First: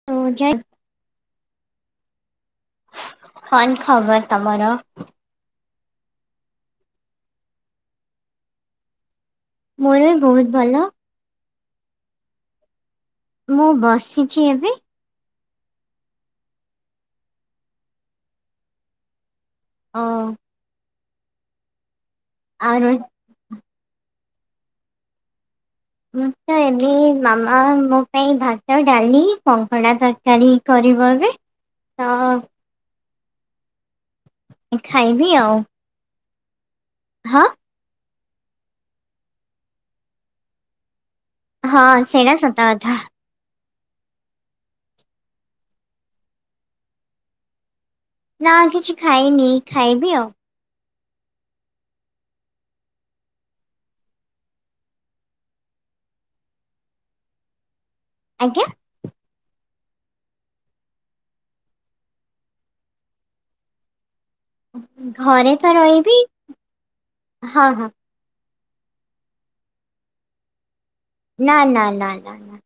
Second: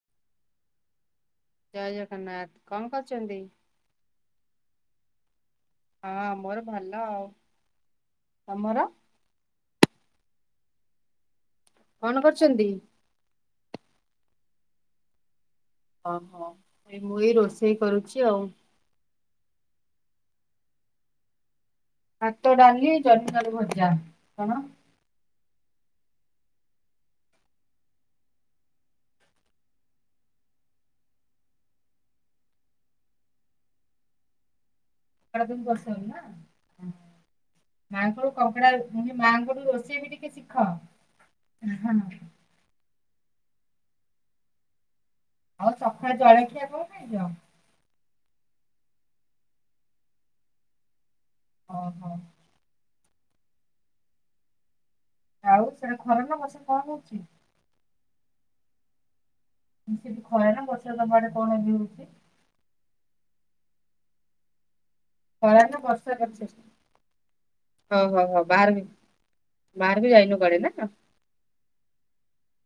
[unintelligible] ଜୟ ଜଗନ୍ନାଥ କଣ କରୁଥିଲେ? କଣ ଖବର ତମର? ହଁ ମୋର ଭଲ ଆଉ, ତମର? ମୋର ବି ବହୁତ ଭଲ। କଣ କରୁଛନ୍ତି? ମୁଁ ବସିଛି ଏବେ। ଓହୋ ଏଇ ମୁଁ ଏଇ ରୋଷେଇ କରୁଛି ଆଉ। ହଁ। ଭାତ ଆଉ ରୋ ଡାଲି ଜନହିଁ ଆଳୁ ଭଜା, କଣ? ମୁଁ ତ ଏମେ ମାମା ମୋ ପାଇଁ ଭାତ ଡାଲି କଙ୍କଡ଼ା ତରକାରୀ। କରିବ ଏବେ ତ ଏ ଖାଇବି ଆଉ। ପସନ୍ଦ ନା। ହଁ। ମାଆଙ୍କରୁୁ କଙ୍କଡା ମୁ କଉଚି ମାଆଙ୍କଠୁ ରୋଷେଇ ବି ଟିକେ ଶିଖ। ହଁ ସେଡ଼ା ସତ କଥା। ଆଉ ସକାଳେ ଜଳଖିଆ କଣ ଖାଇଚ? ନା କିଛି ଖାଇନି, ଖାଇବି ଆଉ। ଓହୋ। ଆଉ ସେଟା ଖରା ନା ବର୍ଷା କଣ ହୋଉଚି? ଆଜ୍ଞା। ସେଠି ଖରା ନା ବର୍ଷା ତମ ଆଡେ କଣ ଏବେ ହୋଉଚି? ଘ ଖରା ନା ବର୍ଷା କରିଛି ଆଜି ଓ ହଁ ହଁ ହଉ ହଉ ହଉ ବାହାର ବି ବାହାର ବି ଯାଇନୁ କୁଆଡେ ନା। ନା ନା ନା ନା ନା।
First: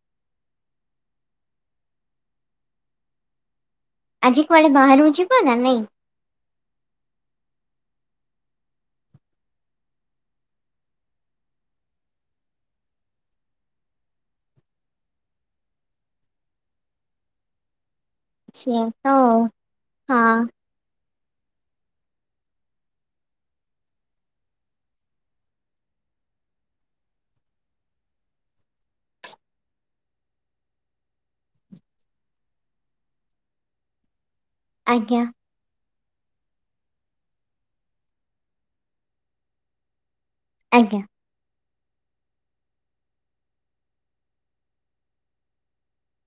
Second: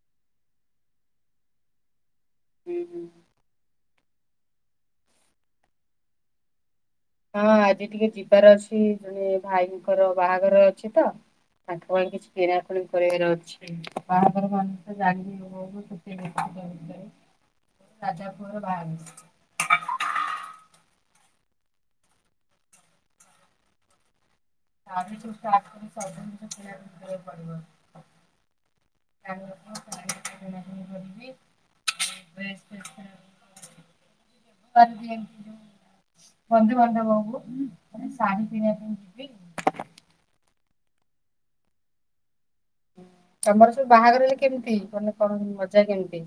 ଉଁ ହୁଁ। ଆଜି କୁଆଡେ ବାହାରକୁ ଯିବ ନା ନାଇଁ। ହଁ ଆଜି ଟିକେ ଯିବାର ଅଛି ଜଣେ ଭାଇଙ୍କର ବାହାଘର ଅଛି ତ। ତାଙ୍କ ପାଇଁ କିଛି କିଣାକଣି କରିବାର ଅଛି ବାହାଘର ମାନେ ତ ଜାଣି ଥିବ। ସେଇଆ ତ [unintelligible] ଆଉ। ହଁ। ତା ବି ସବୁ ଜିନିଷ କିଣା କିଣି କରିବାକୁ ପଡିବ। [unintelligible] ଆଉ ଡ୍ରେସ୍ ଆଜ୍ଞା [unintelligible] ବନ୍ଧୁ ବାନ୍ଧବ ଙ୍କୁ ଶାଢ଼ୀ କିଣିବା ପାଇଁ ଯିବି। ଆଜ୍ଞା। ତମର ସବୁ ବାହାଘରରେ କେମିତି ମାନେ କଣ ମଜା କେମିତି?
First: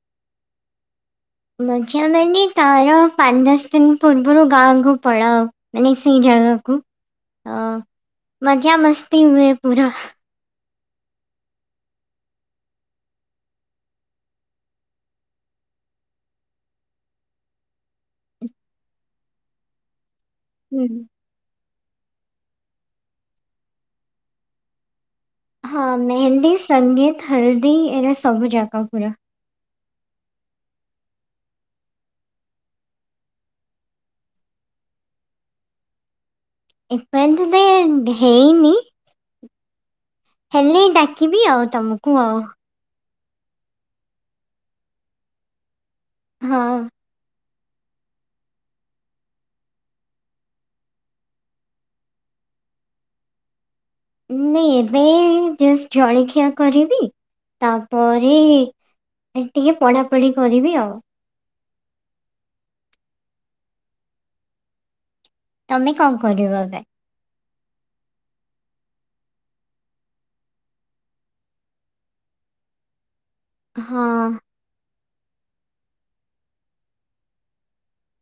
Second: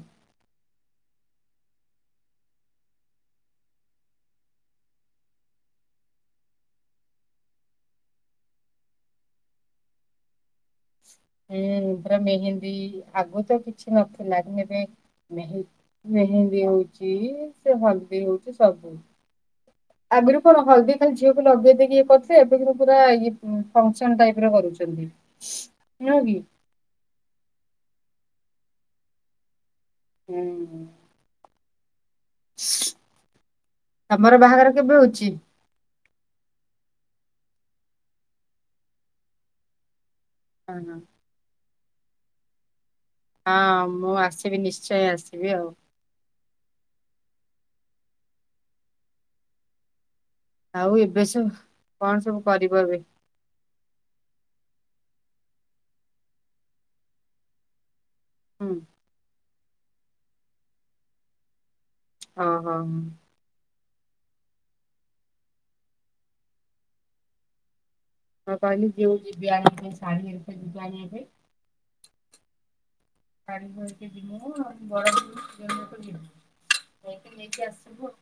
ମଜା ମାନେ ତାର ପାଞ୍ଚ ଦଶ ଦିନ ପୂର୍ବରୁ ଗାଁକୁ ପଳାଉ। ମାନେ ସେଇ ଜାଗାକୁ ଅ ମଜା ମସ୍ତି ହୁଏ ପୁରା। ଏ ପୁରା ମେହେନ୍ଦୀ ଆଗରୁ ତ କିଛି ନଥିଲା କି ଏବେ ମେହେ ମେହେନ୍ଦୀ ହଉଚି ସେ ହଲଦି ହଉଚି ସବୁ। ଆଗରୁ କଣ ହଳଦୀ [unintelligible] ଝିଅକୁ ଲଗେଇ ଦେଇକି ଇଏ କରିଥିଲେ ଏବେ କିନ୍ତୁ ପୁରା ଇଏ ଫଙ୍କସନ ଟାଇପ ର କରୁଛନ୍ତି। ହଁ ନୁହଁ କି ମେହେନ୍ଦି ସଙ୍ଗୀତ ହଲଦୀ ଏରା ସବୁ ଜାକ ପୁରା। ହୁଁ ହୁଁ। ତମର ବାହାଘର କେବେ ହଉଚି? ଏବେ ତ ଏବେ ହେଇନି। ହଁ ହେଲେ ହଁ ଡାକିବି ଆଉ ତମକୁ ଆଉ। ଅ ମୁଁ ଆସିବି ନିଶ୍ଚୟଁ ଆସିବି ଆଉ। ହଁ। ଆଉ ଏବେ ସବ କଣ ସବୁ କରିବ ଏବେ। ନେ ଏବେ ଜଷ୍ଟ ଜଳଖିଆ କରିବି ତାପରେ ହୁଁ ଟିକେ ପଢାପଢି କରିବି ଆଉ। ହଁ ହଁ। ତମେ କଣ କରିବ ଏବେ? ମୁ କହିଲି ଯୋଉ ଯିବେ ଆଣିବେ ସାଢି ଆଣିବା ପାଇଁ କାର କରିକି ହଁ ଜୀମୁ ଆଉ। ବଡ ଜନ୍ମକୁ ଯିବୁ ଯାଇକି ନେଇକି ଆସିବୁ ଆଉ।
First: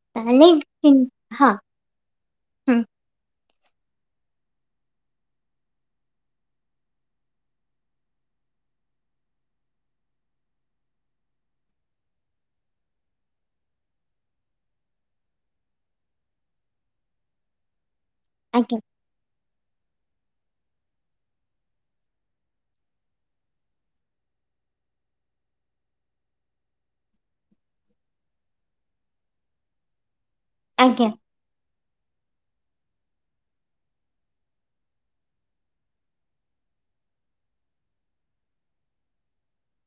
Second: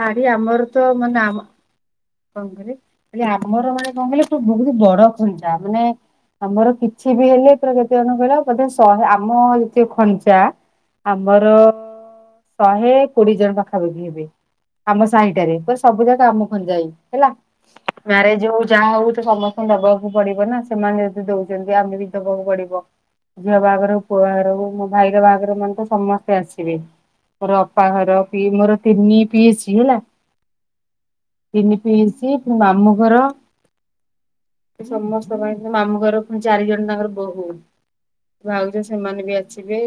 ଶାଢ଼ୀ ତାହେଲେ ଆମର ତ କିନ୍- ମାନେ ଆମ ହଁ କଣ ହୁଁ କହିଲେ ଆମର ମାନେ କଣ କହିଲେ ବହୁତ ବଡ ଖଞ୍ଜା ମାନେ ଆମର କିଛି ବି ହେଲେ ପୁରା କେତେ କଣ କହିଲ ବୋଧେ ଶହେ ଆମଟ ଯେତିକ ଖଞ୍ଜା ଆମର ଶହେ କୋଡିଏ ଜଣ ପାଖାପାଖି ହେବେ ଆମ ସାହିଟାରେ ପୁରା ସବୁ ଜାକ ଆମ ଖଞ୍ଜାରେ। ହେଲା ମ୍ୟାରେଜ ହଉ ଆଜ୍ଞା ଯାହା ହଉ ତ ସମସ୍ତେ ଦବାକୁ ପଡିବ ନା ସେମାନେ ଯଦି ଦଉଛନ୍ତି ଆମେ ବି ଦବାକୁ ପଡିବ। ଝିଅ ବାହାଘର ହୋଉ ପୁଅ ବାହାଘର ହୋଉ ମୋ ଭାଇର ବାହାଘର ମାନେ ତ ସମସ୍ତେ ଆସିବେ। ମୋର ଅପାଘର ପିଇ ମୋର ତିନି ପିଇସି ହେଲା। ଆଜ୍ଞା ତିନି ପିଇସି ପୁଣି ମାମୁଁ ଘର। ସମସ୍ତଙ୍କ ପାଇଁ ମାମୁ ଘର ପୁଣି ଚାରି ଜଣ ତାଙ୍କର ବୋହୂ। ଭାଉଜ ସେମାନେ ବି ଆସିବେ।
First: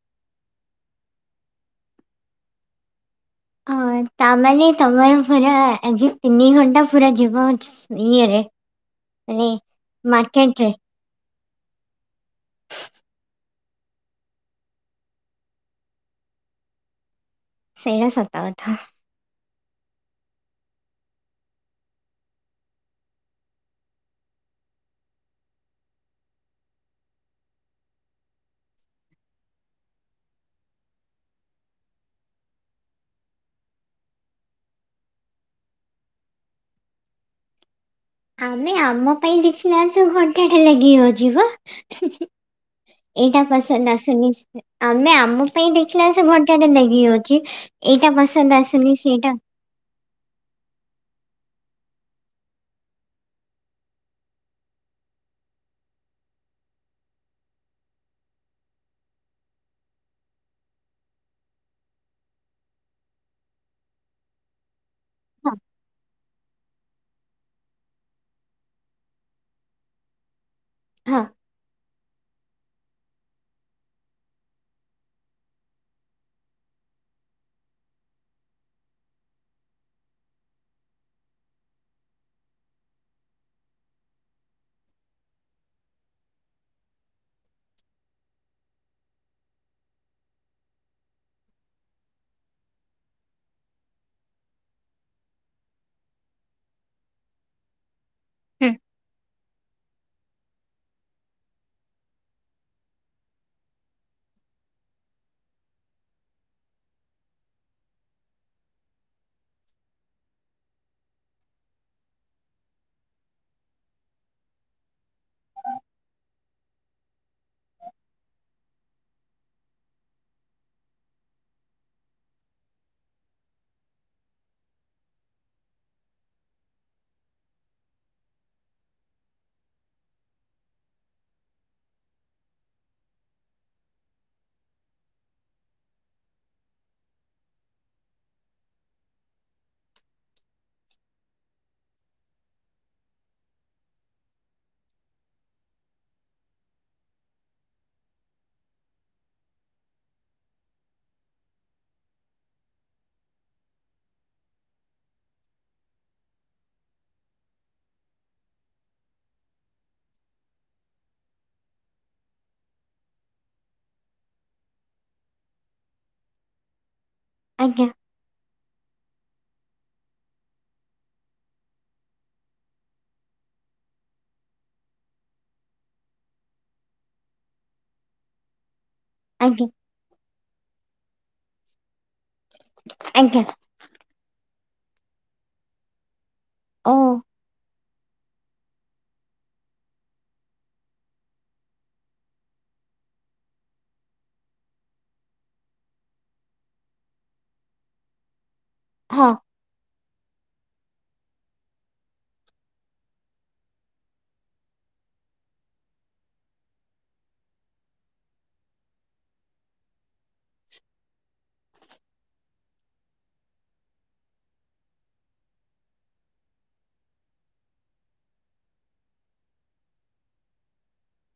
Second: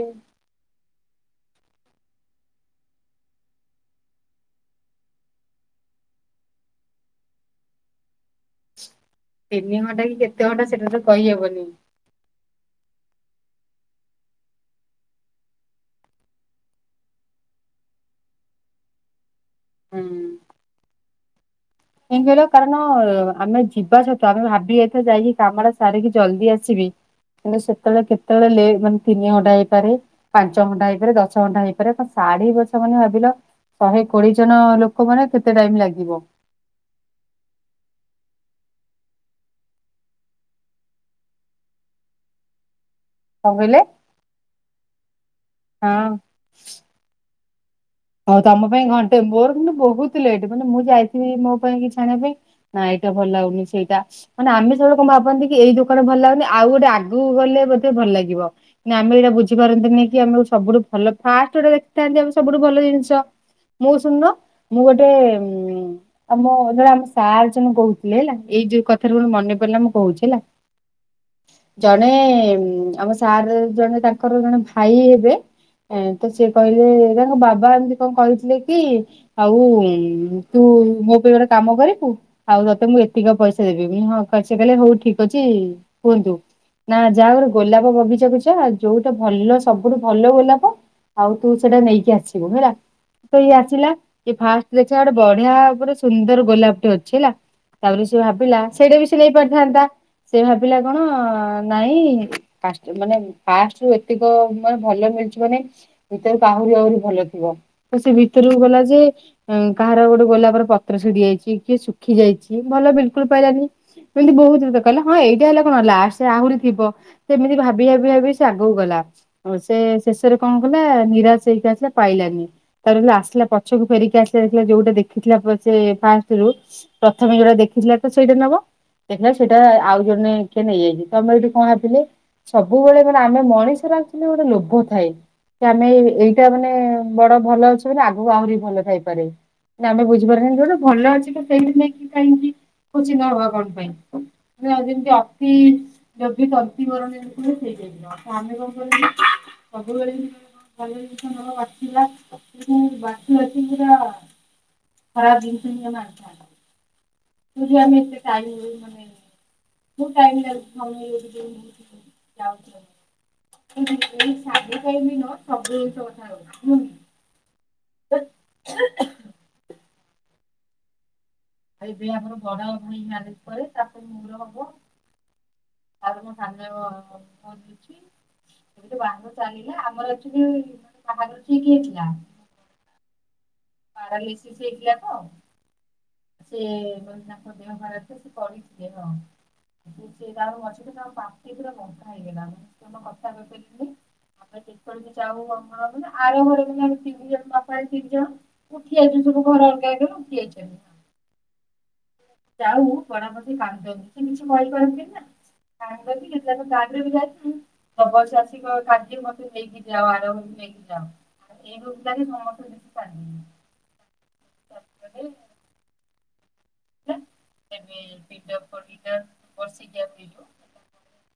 ହଁ ତାମାନେ ତମର ପୁରା ଆଜି ତିନି ଘଣ୍ଟା ପୁରା ଯିବ। ଇଏରେ ମାନେ ତିନି ଘଣ୍ଟା କି କେତେ ମାର୍କେଟରେ ଘଣ୍ଟା ସେଇଟା ତ କହିହେବନି। ସେଇଟା ସତ କଥା। ହୁଁ କାହିଁ କହିଲ, କାରଣ ଆମେ ଯିବା ସତ ଆମେ ଭାବି ଯାଇଥିବା ଯାଇକି କାମରା ସାରିକି ଜଲ୍ଦି ଆସିବି କିନ୍ତୁ ସେତେବେଳେ, କେତେବେଳେ ଲେ ମାନେ ତିନି ଘଣ୍ଟା ହେଇପାରେ ପାଞ୍ଚ ଘଣ୍ଟା ହେଇପାରେ, ଦଶ ଘଣ୍ଟା ହେଇପାରେ, ସାଢି ବଛା ମାନେ ଭାବିଲ ଶହେ କୋଡିଏ ଜଣ ଲୋକ ମାନେ କେତେ ଟାଇମ୍ ଲାଗିବ? ଆମେ ଆମ ପାଇଁ ଦେଖିଲା ଆଳୁ ସବୁ ଘଣ୍ଟା ଟେ ଲାଗିଜାଉଛିି ପା ହିଁ ହିଁ। ଏଇଟା କଣ କହିଲେ ପସନ୍ଦ ଆସୁନି, ଆମେ ଆମ ଆମ ପାଇଁ ହଁ। ଦେଖିଲା ଆଳୁ ସେ ଘଣ୍ଟାଟେ ଲାଗିଯାଉଛି। ଏଇଟା ପସନ୍ଦ ଆସୁନି ସେଇଟା ମାନେ ବୋହୁତ୍ ଲେଟ୍, ମାନେ ମୁଁ ଯାଇଥିବି ମୋ ପାଇଁ କିଛି ଆଣିବା ପାଇଁ ନା ଏଇଟା ଭଲ ଲାଗୁନି ସେଇଟା ମାନେ ଆମେ ସବୁବେଳେ କଣ ଭାବନ୍ତି କି, ଏଇ ଦୋକାନ ଭଲ ଲାଗୁନି ଆଉ ଗୋଟେ ଆଗକୁ ଗଲେ ବୋଧେ ଭଲ ଲାଗିବ। ନା ଆମେ ଏଇଟା ବୁଝିପାରନ୍ତିନି କି, ଆମେ ସବଠୁ ଭଲ ଫାଷ୍ଟ ଯୋଉଟା ଦେଖିଥାନ୍ତି ଆମେ ସବୁଠୁ ଭଲ ଜିନ୍ସ ମୁଁ ଶୁଣୁନ, ମୁଁ ଗୋଟେ ହଁ ଉ ଆମ ଜଣେ ଆମ ସାର୍ ଜଣେ କହୁଥିଲେ ହେଲା। ଏଇ ଯୋଉ କଥାରୁ ମୋର ମନେ ପଡିଲା ମୁଁ କହୁଛି ହେଲା। ହଁ। ଜଣେ ଆମ ସାର୍ ଜଣେ ତାଙ୍କର ଜଣେ ଭାଇ ହେବେ ଏଁ ତ ସିଏ କହିଲେ, ତାଙ୍କ ବାବା ଏମିତି କଣ କହିଥିଲେ କି ଆଉ ତୁ ମୋ ପାଇଁ ଗୋଟେ କାମ କରିବୁ। ଆଉ ତତେ ମୁଁ ଏତିକ ପଇସା ଦେବି। ମୁ ହଁ ସିଏ କହିଲେ ହଉ ଠିକ୍ ଅଛି କୁହନ୍ତୁ। ନା ଯା ଗୋଟେ ଗୋଲାପ ବଗିଚାକୁ ଜା, ଯୋଉଟା ଭଲ ସବୁଠୁ ଭଲ ଗୋଲାପ ଆଉ ତୁ ସେଟା ନେଇକି ଆସିବୁ ହେଲା। ତ ଇଏ ଆସିଲା, ଇଏ ଫାଷ୍ଟ ଦେଖଲା ଗୋଟେ ବଢିଆ ପୁରା ସୁନ୍ଦର ଗୋଲାପ ଟିଏ ଅଛି ହେଲା ତାପରେ ସେ ଭାବିଲା, ହୁଁ ସେଇଟା ବି ସେ ନେଇ ପାରିଥାନ୍ତା। ସେ ଭାବିଲା କଣ ନାଇଁ ଫାଷ୍ଟ୍ ମାନେ ଫାଷ୍ଟ୍ ରୁ ଏତିକ ମାନେ ଭଲ ମିଳୁଛି ମାନେ, ଭିତରକୁ ଆହୁରି ଆହୁରି ଭଲ ଥିବ। ତ ସେ ଭିତରକୁ ଗଲା ଯେ କାହାର ଗୋଟେ ଗୋଲାପର ପତ୍ର ଛିଡି ଯାଇଛି। କିଏ ଶୁଖି ଯାଇଛି ଭଲ ବିଲ୍ କୁଲ୍ ପାଇଲାନି। ଏମିତି ବୋହୁତ୍ କଥା କହିଲେ। ହଁ ଏଇଟା ହେଲେ କଣ, ଲାଷ୍ଟ ରେ ଆହୁରି ଥିବ। ସେମିତି ଭାବି ଭାବି ଭାବି ସେ ଆଗକୁ ଗଲା, ସେ ଶେଷରେ କଣ କଲା ନିରାଶ ହେଇକି ଆସିଲା ପାଇଲାନି। ତାପରେ ଆସିଲା ପଛକୁ ଫେରିକି ଆସିଲା ଯୋଉଟା ଦେଖିଥିଲା ସେ ଫାଷ୍ଟରୁ ପ୍ରଥମେ ଯୋଉଟା ଦେଖିଥିଲା ତ ସେଇଟା ନବ ଦେଖିଲା ସେଇଟା ଆଉ ଜଣେ କିଏ ନେଇଯାଇଛି। ତମେ ଏଠି କଣ ଭାବିଲେ? ସବୁବେଳେ ମାନେ ଆମେ ମଣିଷର ଆକ୍ଚୁଲି ଗୋଟେ ଲୋଭ ଥାଏ। କି ଆମେ ଏଇଟା ମାନେ ମାନେ ବଡ ଭଲ ଅଛି ମାନେ, ଆଗକୁ ଆହୁରି ଭଲ ଥାଇପାରେ। ନା ଆମେ ବୁଝିପାରୁନା, ଯୋଉଟା ଭଲ ଅଛି ତ ସେଇଠି ନେଇକି କାହିଁକି କୋଚିନ ହବା କଣ ପାଇଁ। ମେ ଯେମତି ଆତି ଜଦୀ ତନ୍ତି ମରଣ ହୁଏ ସେଇଥିପାଇଁ। ତ ଆମେ କଣ କହିଲୁ, ସବୁବେଳେ ଭ ଲ, ବାଛିଲା ମୁ ବାଛି ବାଛି ପୁରା [unintelligible] କୋଉଠୁ ଆମେ ଏତେ ଟାଇମ୍ ଦବୁ ମାନେ ବୋହୁତ୍ ଟାଇମ୍ ଲାଗୁଛି ଯାଉ [unintelligible] ଆଜ୍ଞା। ଆ ଏବେ ଆମର ବଡ ଭାଇ ମ୍ୟାରେଜ୍ ପରେ ତା ପରେ ମୋର ହବ। ତା ପରେ ମୋ ସାନ [unintelligible] ଅଛି। ଏବେଠୁ ବାହଘର ଆଜ୍ଞା ଚାଲିଲା। ଆମର ଆକ୍ଚୁଆଲି ବାହାଘର ଠିକ୍ ହେଇଥିଲା ଆଜ୍ଞା। ପାରଲିଶିସ୍ ହେଇଥିଲା ତ ସେ ଓ କଣ ତି, ତାଙ୍କ ଦେହ ଖରାପ ତ ସେ ପଡିଥିଲେ ହଁ। ସେ ଜାହା ହଉ ବଞ୍ଚି ଥିଲେ ତାଙ୍କ ତଣ୍ଟି ପୁରା ବଥା ହେଇଗଲା ସେ ଜମା କଥା କହିପାରିଲେନି। ଆମେ ଯେତେବେଳେ ବି ଯାଉ [unintelligible] ମାନେ ଆର ଘରେ ମ ଆମେ ତିନି ଜଣ ବାପା ତିନି ଜଣ ଉଠି ଆଇଛୁ ହଁ ସବୁ ଘର ଅଲଗା ହେଇଗଲା ଉଠି ଯାଇଛୁ। ଯାହଉ ପଡା ପ କାନ୍ଦନ୍ତୀ ସେ କିଛି କହିପାରନ୍ତିି ନା। [unintelligible] ନବ ସେ ଆସିକି କହିବ [unintelligible] ମତେ ନେଇକି ଯାଅ ଆରମ୍ରେ ନେଇକି ଯାଅ। ଏଇ ରୁଲ ଟା ବି ସମସ୍ତେ ବେଶି ପାରିବେନି। ଏବେ ଏଇ ପିଣ୍ଡ ପଡ଼ିଲା ବର୍ଷିକିଆ ପିଣ୍ଡ।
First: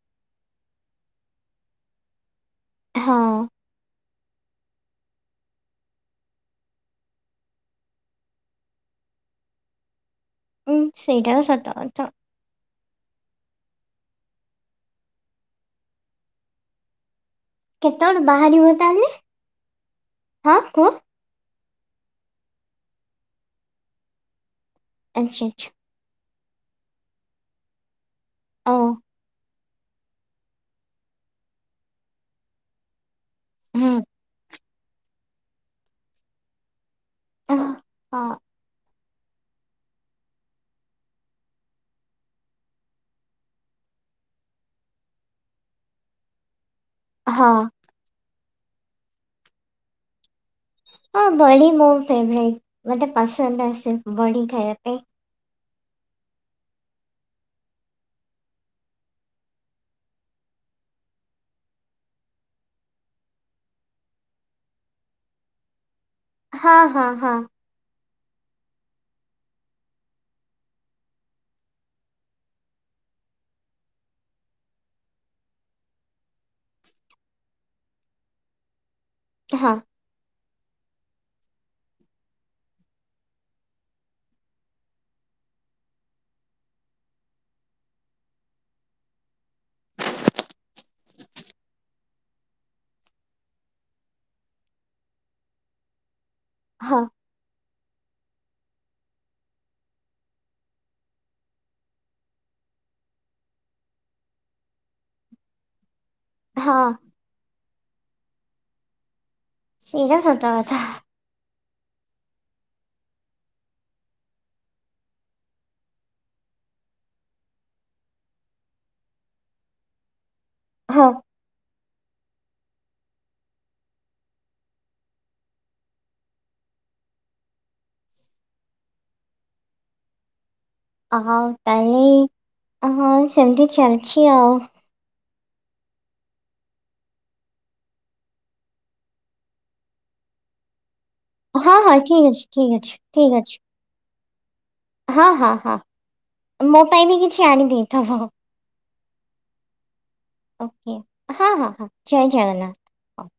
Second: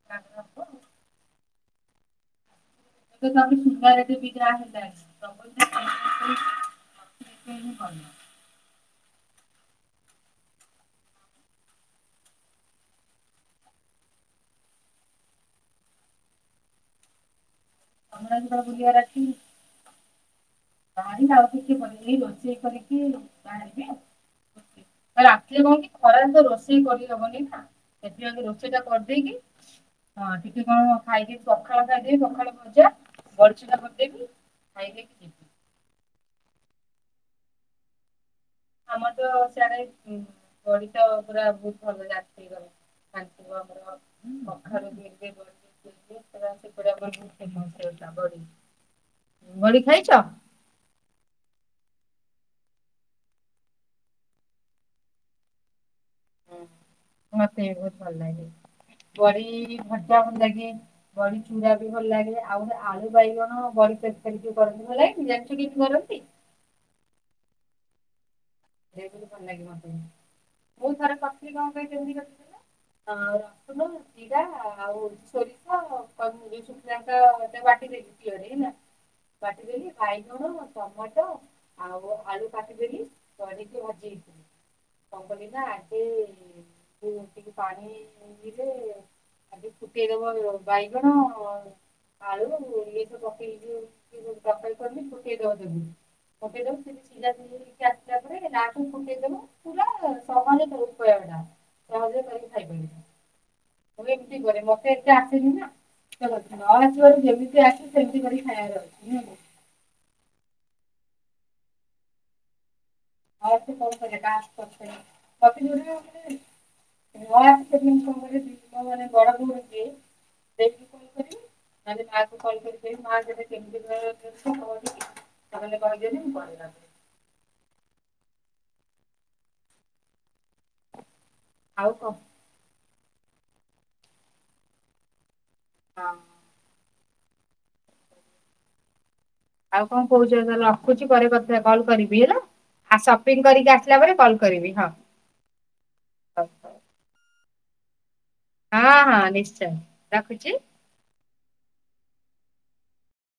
[unintelligible] ହଁ [unintelligible] [unintelligible] ହଁ ସେଇଟା ତ ସତ କଥା। କେତେବେଳୁ ବାହାରିବ ବୁଲିବାର ତାହେଲେ ଅଛି ହଁ କୁହ। [unintelligible] ଆଚ୍ଛା ରାତିରେ ଆଚ୍ଛା କଣ କି ଖରାରେ ତ ରୋଷେଇ କରିହବନି ନା ସେଥିପାଇଁ ଓ ରୋଷେଇ ଟା କରିଦେଇକି ହଁ ଟିକେ କଣ ଖାଇଦେଇକି ପଖାଳ ଖାଇଦେବି ପଖାଳ ଭଜା। ବଢ଼ି ଚୁରା ହୁଁ କରିଦେବି ଖାଇଦେଇ କି ଯିବି। ଓଃ ହଁ। ଆମର ତ ସିଆଡେ [unintelligible] [unintelligible] [unintelligible] ବୋହୁତ ଫେମସ୍ ସେଇଟା ବଡି ବଡ଼ି ଖାଇଛ। ହଁ ବଢି ମୋ ଫେବରେଟ ମତେ ପସନ୍ଦ ଆସେ ବଢି ଖାଇବା ପାଇଁ। ହୁଁ ମତେ ବି ବହୁତ ଭଲ ଲାଗେ ବଢି ଭଜା ଭଲ ଲାଗେ। ବଢି ଚୁରା ବି ଭଲ ଲାଗେ ଆଉ ଆଳୁ ବାଇଗଣ ବଢି ତରକାରୀ ଯୋଉ କରନ୍ତି ଭଲ ଲାଗେନି ଜାଣିଛୁ କେମିତି କରନ୍ତି। ହଁ ହଁ ହଁ। ସେଥିରୁ ଭଲ ଲାଗେ ମତେ ମୁଁ ଥରେ କରିଥିଲି କଣ କହି କେମିତି କରିଥିଲି କହନି। ଆ ରସୁଣ ଜିରା ଆଉ ସୋରିଷ ପାନ ମ ଏଇସବୁ ପିଆଜ ଅଦା ବାଟି ଦେଇକି ଶିଳରେ ହେଲା। ବାଟିଦେଲି ବାଇଗଣ ଟମାଟୋ ଆଉ ଆଳୁ କାଟିଦେଲି ବଡିକୁ ଭାଜି ଦେଇଥିଲି କଣ କଲି ନା ଆଗେ ସେ ଟିକେ ପାଣି ଇରେ ଖାଲି ଫୁଟେଇଦବ ଅ ବାଇଗଣ ଆଳୁ ଏଇ ସବୁ ପକେଇକି ଏ ଯୋଉ ତରକାରି କରନି ଫୁଟେଇ ଦବ ସେଇ [unintelligible] ହଁ। [unintelligible] ସହଜରେ କରିକି ଖାଇ ଦେବେ। ମୁଁ ଏମିତି କରେ ମତେ ଏତେ ଆସନି ନା ସେ କଥା ନ ଆସିବାରୁ ଯେମିତି ଆସିବ ସେମତି କରିକି ଖାଇାବାର ଅଛି ନୁହଁ। ସେଇଟା ସତ କଥା। [unintelligible] [unintelligible] [unintelligible] ଆ ହଉ ତାହେଲେ ଅ ହଉ ସେମିତି ଚାଲିଛି ଆଉ। ହଁ। ଆଉ କଣ କହୁଛ ତଲେ ରଖୁଛି ପରେ କ ହଁ କଲ ହଁ କରିବି ଠିକ୍ ହେଲା ଅଛି ଠିକ୍ ଅଛି ଆଉ ଠିକ୍ ସପିଙ୍ଗ ଅଛି କରିକି ଆସ ଲା ପରେ କଲ୍ କରିବି ହଁ। ହଁ ହଁ ହଁ ମୋ ପାଇଁ ବି କିଛି ଆଣିଦେଇଥ ହଁ। ହଁ ହଁ ନିଶ୍ଚୟ ରଖୁଛି। ହଁ ହଁ ହଁ ଜୟ ଜଗନ୍ନାଥ।